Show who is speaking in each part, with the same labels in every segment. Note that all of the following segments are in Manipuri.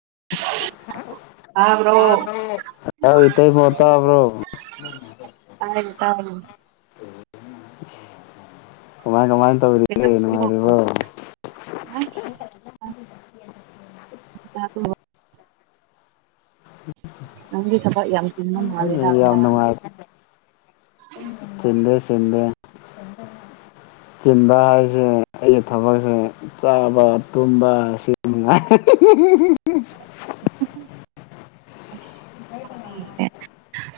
Speaker 1: [unintelligible]
Speaker 2: ꯑꯧ ꯏꯇꯩꯃ ꯇꯥꯕ꯭ꯔꯣ
Speaker 1: ꯇꯥꯏ ꯇꯥꯏ
Speaker 2: ꯀꯃꯥꯏ ꯀꯃꯥꯏ ꯇꯧꯔꯤꯒꯦ ꯅꯨꯡꯉꯥꯏꯔꯤꯕꯣ
Speaker 1: [unintelligible] [unintelligible] ꯅꯪꯒꯤ ꯊꯕꯛ ꯌꯥꯝ
Speaker 2: ꯌꯥꯝ ꯅꯨꯡꯉꯥꯏ ꯆꯤꯟꯗꯦ ꯆꯤꯟꯗꯦ
Speaker 1: [inaudible]
Speaker 2: ꯆꯤꯟꯕ ꯍꯥꯏꯁꯦ ꯑꯩꯒꯤ ꯊꯕꯛꯁꯦ ꯆꯥꯕ ꯇꯨꯝꯕ ꯑꯁꯤ [unintelligible]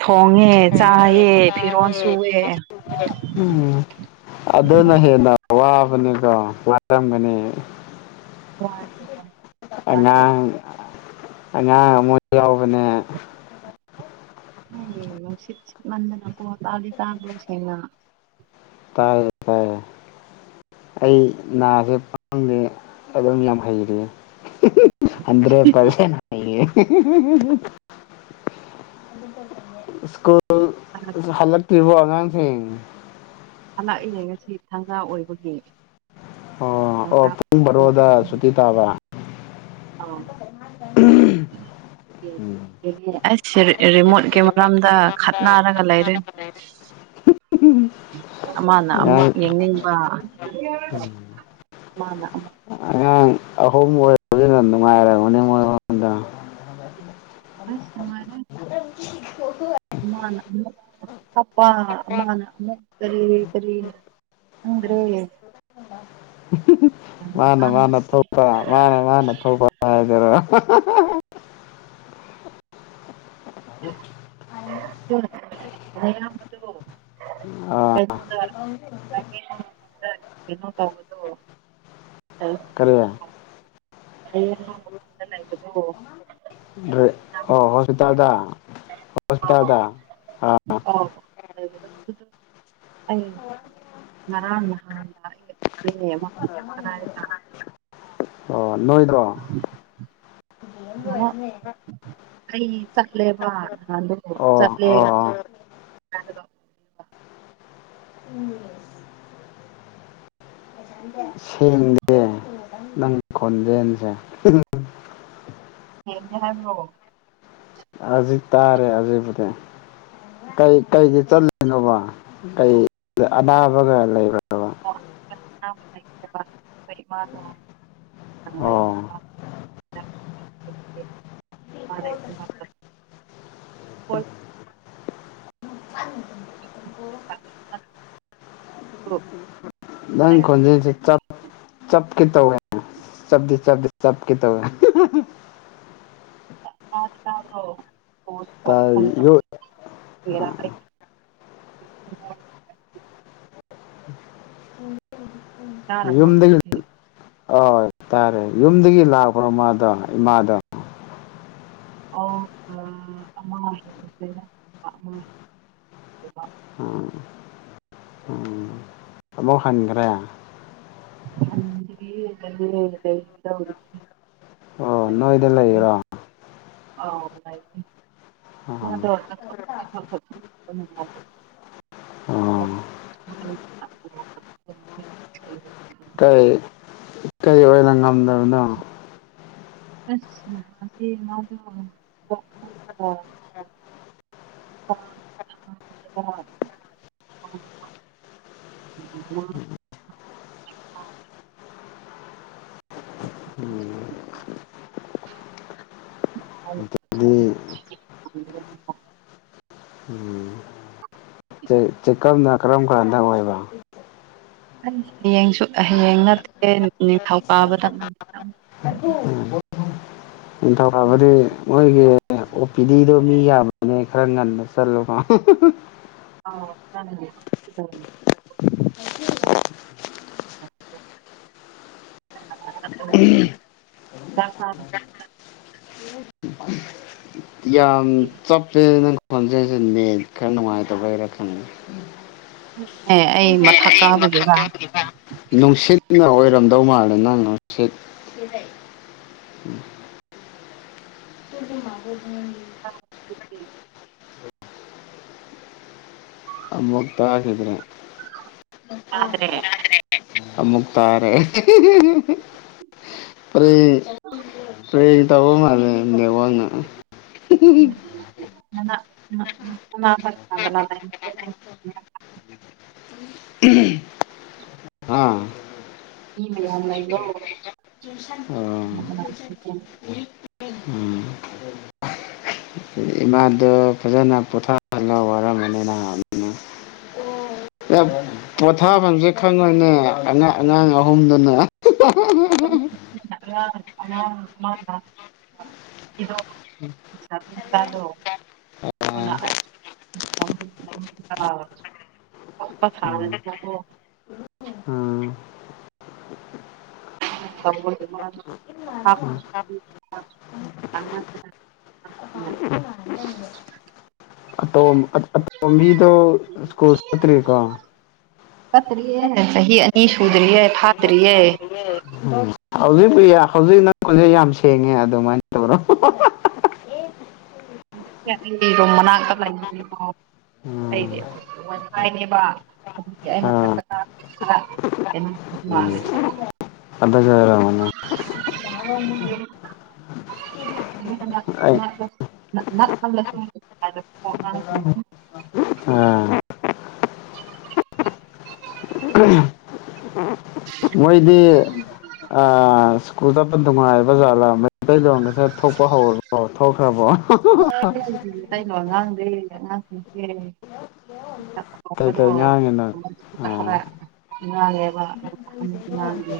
Speaker 1: ꯊꯣꯡꯉꯦ ꯆꯥꯏꯌꯦ ꯐꯤꯔꯣꯜꯁꯨ ꯇꯨꯑꯦ
Speaker 2: ꯎꯝ ꯑꯗꯨꯅ ꯍꯦꯟꯅ ꯋꯥꯕꯅꯤꯀꯣ ꯋꯥꯔꯝꯒꯅꯤ ꯑꯅꯥꯡ ꯑꯣꯏ ꯌꯥ ꯃꯅꯦ
Speaker 1: [unintelligible]
Speaker 2: ꯐꯔ ꯐꯔꯦ ꯑꯩ ꯁꯦ ꯄꯗꯦ ꯑꯗꯨꯝ ꯌꯥꯝ ꯍꯩꯔ ꯑꯗ꯭ꯔꯦ ꯄꯁꯦꯅꯦ ꯁꯀꯣ ꯍꯜꯂꯛꯇ꯭ꯔꯤꯕ ꯑꯉꯥꯡꯁꯤꯡ
Speaker 1: ꯍꯂꯛꯏꯌꯦ ꯉꯁꯤ ꯊꯥꯟꯖꯥ ꯑꯣꯏꯕꯒꯤ
Speaker 2: ꯑꯣ ꯑꯣ ꯐꯨꯡꯕꯔꯗ ꯁꯨꯇ ꯇꯕ
Speaker 1: ꯑ
Speaker 2: ꯎꯝ
Speaker 1: ꯑꯩꯁ ꯔꯤꯃꯣꯠꯀꯤ ꯃꯔꯝꯗ ꯈꯠꯅꯔꯒ ꯂꯩꯔꯦ ꯑꯃꯅ ꯑꯃꯣ
Speaker 2: ꯑꯉꯥꯡ
Speaker 1: ꯌꯦꯉꯕ ꯃ
Speaker 2: ꯑꯍꯣꯝ ꯑꯣꯏ
Speaker 1: ꯑꯁ ꯇꯔꯦ ꯃꯥꯅ ꯑꯄꯥ ꯃꯥꯅ ꯀꯔꯤ ꯀꯔꯤ ꯎ꯭ꯔꯦꯦ
Speaker 2: ꯃꯥꯅ ꯃꯥꯅ ꯊꯧꯕ ꯃꯥꯅꯦ ꯃꯥꯅ ꯊꯧꯕ ꯍꯥꯏꯗꯔ ꯑ ꯑ
Speaker 1: ꯑꯌꯥꯝ ꯃꯗꯨ
Speaker 2: ꯑꯥ
Speaker 1: ꯀꯩꯅꯣꯗ ꯌꯦꯅꯣ ꯇꯧꯕꯗꯣ
Speaker 2: ꯀꯔꯦ
Speaker 1: ꯑꯩ ꯃꯐꯝꯗ ꯂꯩꯕꯗꯣ
Speaker 2: ꯑꯣ ꯍꯣꯁꯄꯤꯇꯥꯜꯗ ꯍꯣꯁꯄꯤꯇꯥꯜꯗ ꯑꯥ
Speaker 1: ꯑ ꯂ
Speaker 2: ꯅꯣꯏꯗ꯭ꯔꯣ ꯏꯗꯤꯝ ꯑꯣꯏꯅꯅ
Speaker 1: ꯑꯩ ꯆꯠꯂꯦꯕ ꯅꯗꯣ
Speaker 2: ꯑꯣ
Speaker 1: ꯆꯠꯂꯦꯕ
Speaker 2: ꯑꯣ
Speaker 1: ꯀ
Speaker 2: ꯁꯦꯡꯗꯦ ꯅꯪ ꯈꯣꯟꯖꯦꯅꯁꯦ
Speaker 1: ꯍ ꯌꯥꯍꯥꯟ
Speaker 2: ꯑꯁꯤꯖꯤꯛ ꯇꯥꯔꯦ ꯑꯁꯤꯖꯤꯕꯨꯗꯤ ꯀꯩ ꯀꯩꯒꯤ ꯆꯠꯂꯤꯨꯅꯣꯕ ꯀ ꯑꯅꯥꯕꯒ ꯂꯩꯕ꯭ꯔꯥ [inaudible] [inaudible]
Speaker 1: ꯑꯅꯥꯕ ꯂꯩꯌꯦꯕ ꯑꯩꯈꯣꯏ ꯏꯃꯥꯗꯣ
Speaker 2: ꯑꯣ
Speaker 1: ꯉꯥꯏꯕ ꯑ ꯍꯔꯄ ꯍ
Speaker 2: ꯅꯪ ꯈꯣꯟꯖꯦꯜꯁꯦ ꯆꯞ ꯆꯞ ꯁ ꯀꯇꯒ ꯆꯗꯤ ꯆ ꯁ ꯀꯇꯒ
Speaker 1: ꯇꯗꯤ ꯇꯕ꯭ꯔꯣ
Speaker 2: ꯇ ꯌ
Speaker 1: [inaudible]
Speaker 2: [inaudible]
Speaker 1: ꯇꯔ ꯃ ꯍꯧꯁꯤꯦ
Speaker 2: ꯍꯣꯏ ꯇꯔꯦ ꯌꯨꯝꯗꯒꯤ ꯂꯥꯛꯄ꯭ꯔꯣ ꯃꯥꯗꯣ ꯏꯃꯥꯗꯣ
Speaker 1: ꯑꯣ ꯑꯃꯦ
Speaker 2: ꯑꯕꯣ ꯍꯥꯏꯪꯒ꯭ꯔꯦ
Speaker 1: ꯂꯩꯗ ꯍꯧ
Speaker 2: ꯑꯣ ꯅꯣꯏꯗ ꯂꯩꯔꯣ
Speaker 1: ꯑ
Speaker 2: ꯑꯣ
Speaker 1: ꯃꯥꯗ [unintelligible]
Speaker 2: ꯑꯣ
Speaker 1: [unintelligible]
Speaker 2: ꯀꯩ ꯀꯩ ꯑꯣꯏꯔ ꯉꯝꯗꯕꯅꯣ
Speaker 1: ꯑꯗꯤ ꯃꯥꯗ [unintelligible] [unintelligible]
Speaker 2: ꯎꯝ ꯍꯥꯏꯗꯤ
Speaker 1: [unintelligible]
Speaker 2: ꯆꯦ ꯆꯦꯀꯞꯅ ꯀꯔꯝ ꯀꯔꯥꯟꯗ ꯑꯣꯏꯕ
Speaker 1: ꯑꯩ ꯍꯌꯦꯡꯁꯨ ꯍꯌꯦꯡ ꯅꯠꯇꯦ ꯅꯤꯡꯊꯧꯀꯥꯕꯗ
Speaker 2: ꯅꯤꯡꯊꯧꯀꯥꯕꯗꯤ ꯃꯣꯏꯒꯤ ꯑꯦ ꯑꯣ ꯄꯤ ꯗꯤꯗꯣ ꯃꯤ ꯌꯥꯝꯕꯅꯦ ꯈꯔ ꯉꯟꯅ ꯆꯠꯂꯨ
Speaker 1: [unintelligible] [inaudible]
Speaker 2: ꯎꯝ
Speaker 1: [unintelligible]
Speaker 2: ꯌꯥꯝ ꯆꯞꯁꯦ ꯅꯪ ꯈꯦꯟꯖꯦꯟꯁꯤ ꯅꯦꯠ ꯈꯔ ꯅꯨꯡꯉꯥꯏꯇꯥꯕꯩꯔ ꯈꯪꯗꯦ
Speaker 1: ꯑꯦ ꯑꯩ
Speaker 2: ꯑꯦ
Speaker 1: ꯃꯊꯛ
Speaker 2: ꯑꯩ ꯃꯇꯛ
Speaker 1: ꯀꯥꯕꯒꯤꯔ
Speaker 2: [unintelligible] ꯅꯨꯡꯁꯤꯠꯅ ꯑꯣꯏꯔꯝ ꯗꯧ ꯃꯥꯜꯂꯦ ꯅꯪꯅ [unintelligible] [unintelligible]
Speaker 1: [unintelligible]
Speaker 2: ꯑꯃꯨꯛ ꯇꯥꯈꯤꯗ꯭ꯔꯦ
Speaker 1: ꯇꯥꯗꯥꯗ꯭ꯔꯦ
Speaker 2: ꯑꯃꯨꯛ ꯇꯥꯔꯦ ꯄ꯭ꯔꯦꯡ ꯄ꯭ꯔꯦꯡ ꯇꯧꯕ ꯃꯥꯂꯦ ꯅꯦꯋꯥꯛꯅ
Speaker 1: [unintelligible] [unintelligible]
Speaker 2: ꯎꯝ ꯍꯥ
Speaker 1: ꯃꯤ ꯃꯌꯥꯝ ꯂꯩꯥꯗꯣ
Speaker 2: ꯑꯣ ꯎꯝ ꯏꯃꯥꯗ ꯐꯖ ꯄꯣꯊꯥꯍꯜꯂꯣ ꯋꯥꯔꯝꯃꯅꯤ ꯅꯥꯃꯤꯅ [unintelligible] ꯄꯣꯊꯥꯐꯝꯁꯦ ꯈꯪꯉꯣꯏꯅꯦ ꯑꯉꯥꯡ ꯑꯉꯥꯡ ꯑꯍꯨꯝꯗꯨꯅ
Speaker 1: [unintelligible] [unintelligible] [unintelligible] [unintelligible]
Speaker 2: ꯎꯝ
Speaker 1: [unintelligible]
Speaker 2: [unintelligible]
Speaker 1: [inaudible]
Speaker 2: ꯑꯇꯣ ꯑꯇꯣꯝꯕꯤꯗꯣ ꯁꯀꯨꯜ ꯆꯠꯇ꯭ꯔꯤꯀꯣ
Speaker 1: ꯆꯠꯇ꯭ꯔꯤꯌꯦ ꯆꯍꯤ ꯑꯅꯤ ꯁꯨꯗꯔꯤꯌꯦ ꯐꯥꯗꯔꯤꯌꯦ
Speaker 2: ꯎ ꯍꯧꯖꯤꯛꯄꯨ ꯍꯧꯖꯤꯛ ꯅꯪꯁꯦ ꯌꯥꯝ ꯁꯦꯡꯉꯦ ꯑꯗꯨꯃꯥꯏꯅ ꯇꯧꯔꯣ
Speaker 1: ꯍꯧꯖꯤꯛꯁꯦ ꯑꯩꯔꯣꯝ ꯃꯅꯥꯛꯇ ꯂꯩꯕꯒꯤꯀꯣ
Speaker 2: ꯎꯝ
Speaker 1: ꯋꯥꯏ ꯐꯥꯏ ꯅꯦꯕ ꯑꯗꯨꯒꯤ ꯑꯩ
Speaker 2: ꯑꯥ
Speaker 1: ꯃꯊꯛꯇ [unintelligible]
Speaker 2: ꯇꯅ
Speaker 1: [unintelligible]
Speaker 2: ꯑꯥ ꯃꯣꯏꯗꯤ ꯁ꯭ꯀꯨꯜ ꯆꯠꯄ ꯅꯨꯡꯉꯥꯏꯕ ꯖꯥꯠꯂꯥ ꯃꯩꯇꯩꯂꯣꯟꯗꯤ ꯈꯔ ꯊꯣꯛꯄ ꯍꯧꯔꯕꯣ ꯊꯣꯛꯈ꯭ꯔꯕꯣ
Speaker 1: ꯃꯩꯇꯩꯂꯣꯟ ꯉꯥꯡꯗꯦ ꯑꯉꯥꯡꯁꯤꯡꯁꯦ
Speaker 2: ꯀꯩꯀꯩ ꯉꯥꯡꯉꯤꯅꯣ
Speaker 1: [unintelligible]
Speaker 2: ꯑꯥ
Speaker 1: ꯈꯔ ꯉꯥꯡꯉꯦꯕ ꯑꯗꯨ ꯑꯍꯟ ꯉꯥꯡꯗꯦ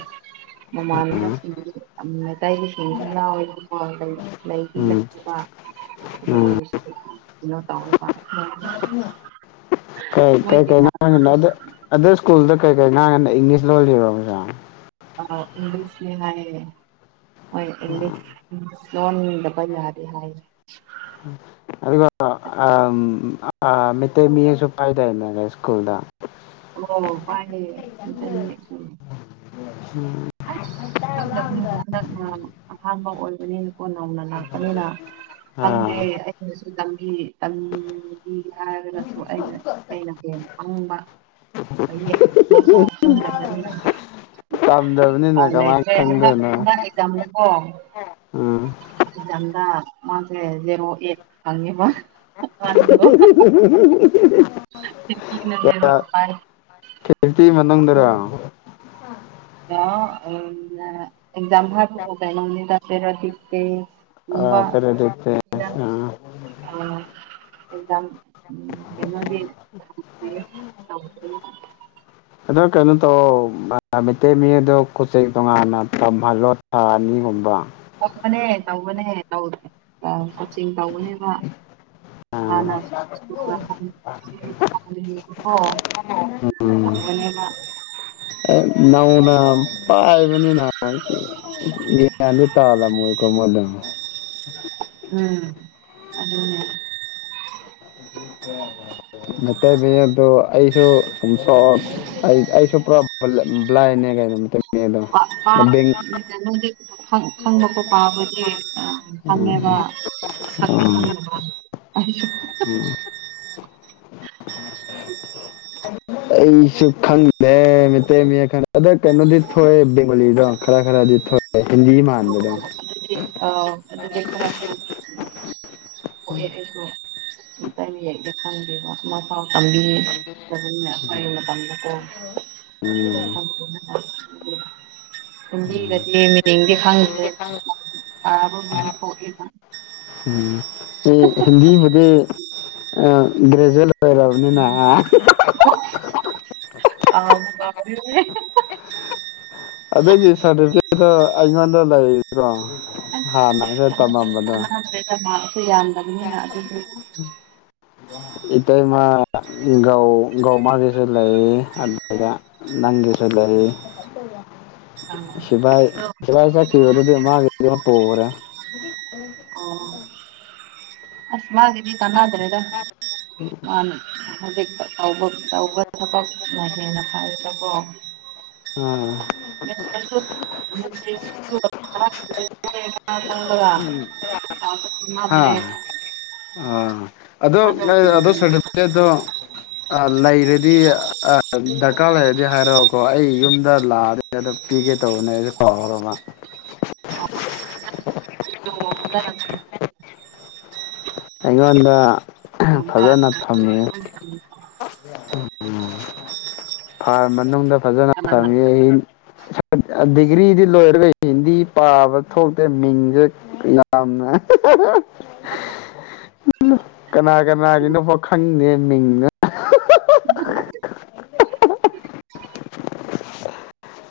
Speaker 2: ꯎꯝ
Speaker 1: ꯃꯃꯥꯟꯅꯕꯁꯤꯡ ꯃꯇꯩꯒꯤ ꯌꯥꯎꯑꯦꯕꯀꯣ ꯂꯩꯒꯤ ꯂꯩꯇ꯭ꯔꯤꯕ ꯑꯗꯨ
Speaker 2: ꯎꯝ
Speaker 1: ꯑꯣꯏꯔꯁꯨ ꯀꯩꯅꯣ ꯇꯧꯋꯦꯕ
Speaker 2: ꯀꯩ ꯀꯩꯥ ꯉꯥꯡꯏꯅꯣ ꯑꯗꯨ ꯁ꯭ꯀꯨꯜꯗ ꯀꯩ ꯀꯩ ꯉꯥꯡꯏꯅꯣ ꯏꯪꯂꯤꯁ ꯂꯣꯂꯤꯔꯣ
Speaker 1: ꯑ ꯏꯪꯂꯤꯁꯅꯦ ꯍꯥꯏꯌꯦ ꯍꯣꯏ ꯏꯪꯂꯤꯁ ꯂꯣꯟꯗꯕ ꯌꯥꯗꯦ ꯍꯥꯏꯔꯦ
Speaker 2: ꯑ ꯃꯤꯇꯩ ꯃꯌꯦꯛꯁꯨ ꯄꯥꯏꯗꯥꯏꯅꯦ ꯌꯥꯏꯀꯨꯜꯗ
Speaker 1: ꯑꯣ ꯄꯥꯏꯌꯦ ꯑꯁ ꯈꯪꯗꯕꯅꯤꯅ ꯍꯟꯗꯛ ꯑꯍꯝꯕ ꯑꯣꯏꯕꯅꯦ ꯀꯣ ꯅꯧꯅ ꯂꯥꯛꯄꯅꯤꯅ ꯈꯪꯗꯦ
Speaker 2: ꯑꯥ
Speaker 1: ꯑꯩꯅꯁꯨ ꯂꯝꯕꯤ ꯇꯝꯕꯤꯒꯦ ꯍꯥꯏꯔꯒꯁꯨ ꯑꯩꯅ ꯑꯩꯅ ꯍꯦꯟꯅ ꯄꯪꯕ ꯃꯌꯦꯛ ꯈꯪꯗꯕꯅꯤꯅ
Speaker 2: ꯇꯝꯗꯕꯅꯤꯅ
Speaker 1: ꯎꯄꯥꯏ
Speaker 2: ꯀꯃꯥꯏꯅ
Speaker 1: ꯂꯩꯇ꯭ꯔꯦ ꯍꯟꯗꯛ
Speaker 2: ꯈꯪꯗꯣꯏꯅꯣ
Speaker 1: ꯍꯟꯗꯛ ꯑꯦꯛꯖꯥꯝꯗꯀꯣ
Speaker 2: ꯎꯝ
Speaker 1: ꯑꯦꯛꯖꯥꯝꯗ ꯃꯥꯛꯁꯦ ꯖꯦꯔꯣ ꯑꯦꯠ ꯐꯪꯉꯦꯕ
Speaker 2: [unintelligible] ꯀꯦꯔꯇꯤ ꯃꯅꯨꯡꯗꯔꯣ
Speaker 1: ꯑ ꯑꯦꯛꯖꯥꯝ ꯍꯥꯏꯕꯨ ꯀꯩꯅꯣꯅꯤꯗ ꯄꯦꯔꯣꯗꯤꯁ ꯇꯦꯏꯁ
Speaker 2: ꯑ ꯄꯦꯔꯣꯗꯤꯁ ꯇꯦꯏꯁ ꯑ
Speaker 1: ꯑ ꯑꯦꯛꯖꯥꯝ ꯀꯩꯅꯣꯗꯤ ꯇꯧꯗ꯭ꯔꯤ
Speaker 2: ꯑꯗꯣ ꯀꯩꯅꯣ ꯇꯧ ꯃꯩꯇꯩ ꯃꯌꯦꯛꯇꯣ ꯀꯣꯆꯤꯡ ꯇꯣꯉꯥꯟꯅ ꯇꯝꯍꯜꯂꯣ ꯊꯥ ꯑꯅꯤꯒꯨꯝꯕ
Speaker 1: ꯇꯧꯕꯅꯦ ꯇꯧꯕꯅꯦ ꯇꯧ ꯀꯣꯆꯤꯡ ꯇꯧꯕꯅꯦꯕ [unintelligible] ꯇꯧꯕꯅꯦꯕ
Speaker 2: ꯑꯦ ꯅꯧꯅ ꯄꯥꯏ ꯕꯅꯤꯅ ꯒ꯭ꯌꯥꯟꯗꯤ ꯇꯥꯔꯝꯃꯣꯏꯀꯣ ꯃꯣꯏꯗꯣ
Speaker 1: ꯎꯝ ꯑꯗꯨꯅꯤ
Speaker 2: ꯃꯩꯇꯩ ꯃꯌꯦꯛꯇꯨ ꯑꯩꯁꯨ ꯑꯩ ꯑꯩꯁꯨ ꯄꯨꯔꯥ ꯕ꯭ꯂꯥꯏꯅꯦ ꯀꯩꯅꯣꯝꯇ
Speaker 1: ꯄꯥ ꯄꯥ ꯈꯪꯕꯀꯣ ꯄꯥꯕꯗꯤ ꯈꯪꯉꯦꯕ [unintelligible]
Speaker 2: ꯎꯝ
Speaker 1: [unintelligible]
Speaker 2: ꯑꯩꯁꯨ ꯈꯪꯗ꯭ꯔꯦ ꯃꯩꯇꯩ ꯃꯌꯦꯛ ꯑꯗꯣ ꯀꯩꯅꯣꯗꯤ ꯊꯣꯛꯑꯦ ꯕꯦꯡꯃꯣꯂꯤꯗꯣ ꯈꯔ ꯈꯔꯗꯤ ꯊꯣꯛꯑꯦ ꯍꯤꯟꯗꯤ ꯃꯥꯟꯕꯗꯣ
Speaker 1: ꯑ ꯑꯗꯨꯗꯤ ꯈꯔ ꯈꯔ ꯊꯣꯛꯑꯦ ꯑꯩꯁꯨ ꯌꯦꯡꯕꯗ ꯈꯪꯗꯦꯕ ꯃ ꯄꯥꯎ ꯇꯝꯕꯤ ꯑꯩꯈꯣꯏꯒꯤ ꯃꯇꯝꯗꯀꯣ
Speaker 2: ꯎꯝ
Speaker 1: ꯍꯤꯟꯗꯤꯗꯗꯤ ꯃꯤꯡꯗꯤ ꯈꯪꯗ꯭ꯔꯦ ꯄꯥꯕꯕꯨꯗꯤ ꯊꯣꯛꯑꯦꯕ
Speaker 2: ꯍꯤꯟꯗꯤ ꯕꯨꯗꯤ ꯑ ꯒ꯭ꯔꯦ
Speaker 1: ꯀꯥꯎꯕꯨ ꯀꯥꯎꯏꯍꯦ
Speaker 2: ꯑꯗꯒꯤ ꯁꯥꯗꯤꯐꯤꯀꯦꯠ ꯑꯩꯉꯣꯟꯗ ꯂꯩꯕ꯭ꯔꯣ ꯍꯥꯟꯅ ꯑꯩꯈꯣꯏ ꯇꯝꯃꯝꯕꯗꯣ
Speaker 1: [unintelligible] ꯁꯨ ꯌꯥꯝꯗꯕꯅꯤꯅ ꯑꯗꯨꯗꯤ
Speaker 2: ꯏꯇꯩꯃꯥ ꯒꯧꯃꯥꯒꯤꯁꯨ ꯂꯩ ꯗ ꯆꯠꯂꯔꯤ ꯁꯤꯚꯥꯏ ꯁꯤꯚꯥꯏ ꯆꯠꯈꯤꯕꯗꯨꯗꯤ ꯃꯥꯒꯤꯗꫭ ꯄꯤꯒ꯭ꯔꯦ꯫
Speaker 1: ꯑꯣ ꯑꯁ ꯃꯥꯒꯤꯗꯤ ꯀꯅꯥꯗ꯭ꯔꯦꯗ ꯃꯥꯅ꯫ ꯍꯧꯖꯤꯛꯇ ꯇꯧꯕ ꯇꯧꯕ ꯊꯕꯛꯅ ꯍꯦꯟꯅ ꯐꯌꯦꯕꯀꯣ꯫
Speaker 2: ꯎꯝ
Speaker 1: [unintelligible]
Speaker 2: ꯍꯥ
Speaker 1: [unintelligible]
Speaker 2: ꯑꯥ ꯑꯗꯣ ꯅꯪꯒꯤꯗꫭ ꯑꯗꫭ ꯁꯔꯇꯤꯐꯤꯀꯦꯠꯗꫭ ꯑ ꯂꯩꯔꯗꯤ ꯑ ꯗꯔꯀꯥꯔ ꯂꯩꯔꯗꯤ ꯍꯥꯏꯔꯛꯑꫭꯀꯣ ꯑꯩ ꯌꯨꯝꯗ ꯂꯥꯛꯑꯗꯤ ꯑꯗꯨꯝ ꯄꯤꯒꯦ ꯇꯧꯕꯅꯦ ꯑꯩꯁꯨ ꯀꯥꯎꯔꯕ꯫
Speaker 1: [unintelligible] [inaudible]
Speaker 2: ꯑꯩꯉꯣꯟꯗ ꯐꯖꯅ ꯊꯝꯃꯤ
Speaker 1: [unintelligible] [inaudible]
Speaker 2: ꯐꯥꯔꯝ ꯃꯅꯨꯡꯗ ꯐꯖꯅ ꯊꯝꯃꯤ [inaudible] ꯒ꯭ꯔꯤꯗꯤ ꯂꯣꯏꯔꯒ ꯍꯤꯟꯗꯤ ꯄꯥꯕ ꯊꯣꯛꯇꯦ ꯃꯤꯡꯁꯦ ꯌꯥꯝꯅ
Speaker 1: [inaudible]
Speaker 2: ꯃꯤꯡꯅ [unintelligible]
Speaker 1: [unintelligible] [inaudible]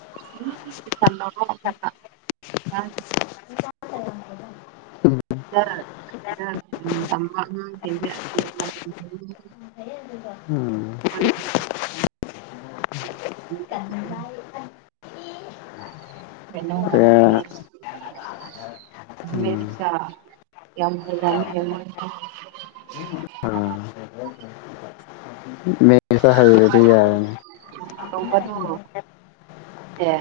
Speaker 1: [unintelligible] [inaudible] [unintelligible] [inaudible] [unintelligible] [inaudible]
Speaker 2: [unintelligible]
Speaker 1: ꯀꯩꯅꫭꯒ ꯃꯦꯊꯁ ꯍꯃꯦꯁꯥ ꯌꯥꯝ [inaudible]
Speaker 2: ꯑ ꯃꯦꯁꯇ ꯍꯩꯔꯗꯤ ꯌꯥꯔꯦꯅꯦ꯫
Speaker 1: ꯑꯦ꯫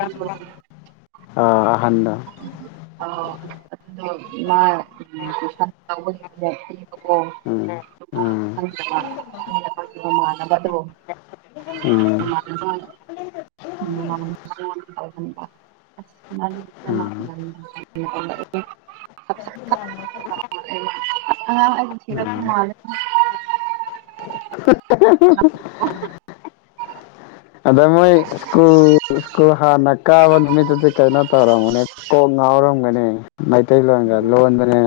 Speaker 1: [inaudible]
Speaker 2: ꯑ ꯑꯍꯥꯟꯕ
Speaker 1: [unintelligible] [inaudible] ꯑꯗꯣ ꯃꯥ꯫ [inaudible] [inaudible]
Speaker 2: ꯎꯝ ꯎꯝ
Speaker 1: [unintelligible] [unintelligible] [inaudible] [unintelligible] [inaudible]
Speaker 2: ꯎꯝ ꯎꯝ
Speaker 1: [unintelligible] [inaudible] [unintelligible]
Speaker 2: ꯎꯝ
Speaker 1: [inaudible]
Speaker 2: [unintelligible] [inaudible]
Speaker 1: [unintelligible] [inaudible]
Speaker 2: ꯑꯗ ꯃꯣꯏ ꯁ꯭ꯀꯨꯜ ꯁ꯭ꯀꯨꯜ ꯍꯥꯟꯅ ꯀꯥꯕ ꯅꯨꯃꯤꯠꯇꯨꯗꯤ ꯀꯩꯅꯣ ꯇꯧꯔꯝꯒꯅꯤ ꯀꯣꯛ ꯉꯥꯎꯔ ꯔꯝꯒꯅꯤ ꯃꯩꯇꯩꯂꯣꯟꯣꯒ ꯂꯣꯟꯕꯅꯦ꯫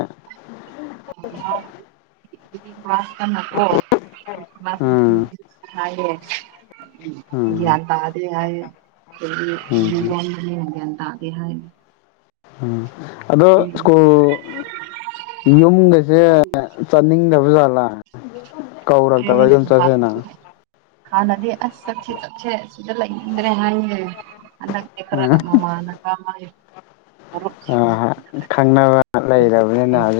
Speaker 1: ꯀ꯭ꯂꯥꯁꯇ ꯅꯀꯣ [inaudible] ꯍꯤꯟ
Speaker 2: ꯎꯝ
Speaker 1: ꯍꯥꯏꯌꯦ꯫
Speaker 2: ꯎꯝ
Speaker 1: ꯒ꯭ꯌꯥꯟ ꯇꯥꯗꯦ ꯍꯥꯏꯌꯦ
Speaker 2: ꯎꯝ
Speaker 1: [inaudible] ꯒ꯭ꯌꯥꯟ ꯇꯥꯗꯦ ꯍꯥꯏ꯫
Speaker 2: ꯎꯝ ꯑꯗꯣ ꯁ꯭ꯀꯨꯜ ꯌꯨꯝꯒꯁꯦ ꯆꯠꯅꯤꯡꯗꯕꯖꯥꯠꯂꯦ꯫ ꯂꯥ ꯀꯧꯔꯛꯇꯕ ꯌꯨꯝ ꯆꯠꯁꯦꯅ꯫
Speaker 1: ꯍꯥꯅꯗꯤ ꯑꯁ ꯆꯠꯁꯦ-ꯆꯠꯁ ꯑꯁꯤꯗ ꯂꯩꯅꯤꯡꯗ꯭ꯔꯦ ꯍꯥꯏꯥꯌꯦ꯫ ꯍꯟꯗꯛꯅ ꯈꯔ
Speaker 2: ꯎꯝ
Speaker 1: ꯃꯃꯥꯅꯕ ꯑꯃꯒꯤ
Speaker 2: ꯑ ꯈꯪꯅꯕ ꯂꯩꯔꯕꯅꯤꯅ ꯍꯧꯖꯤꯛ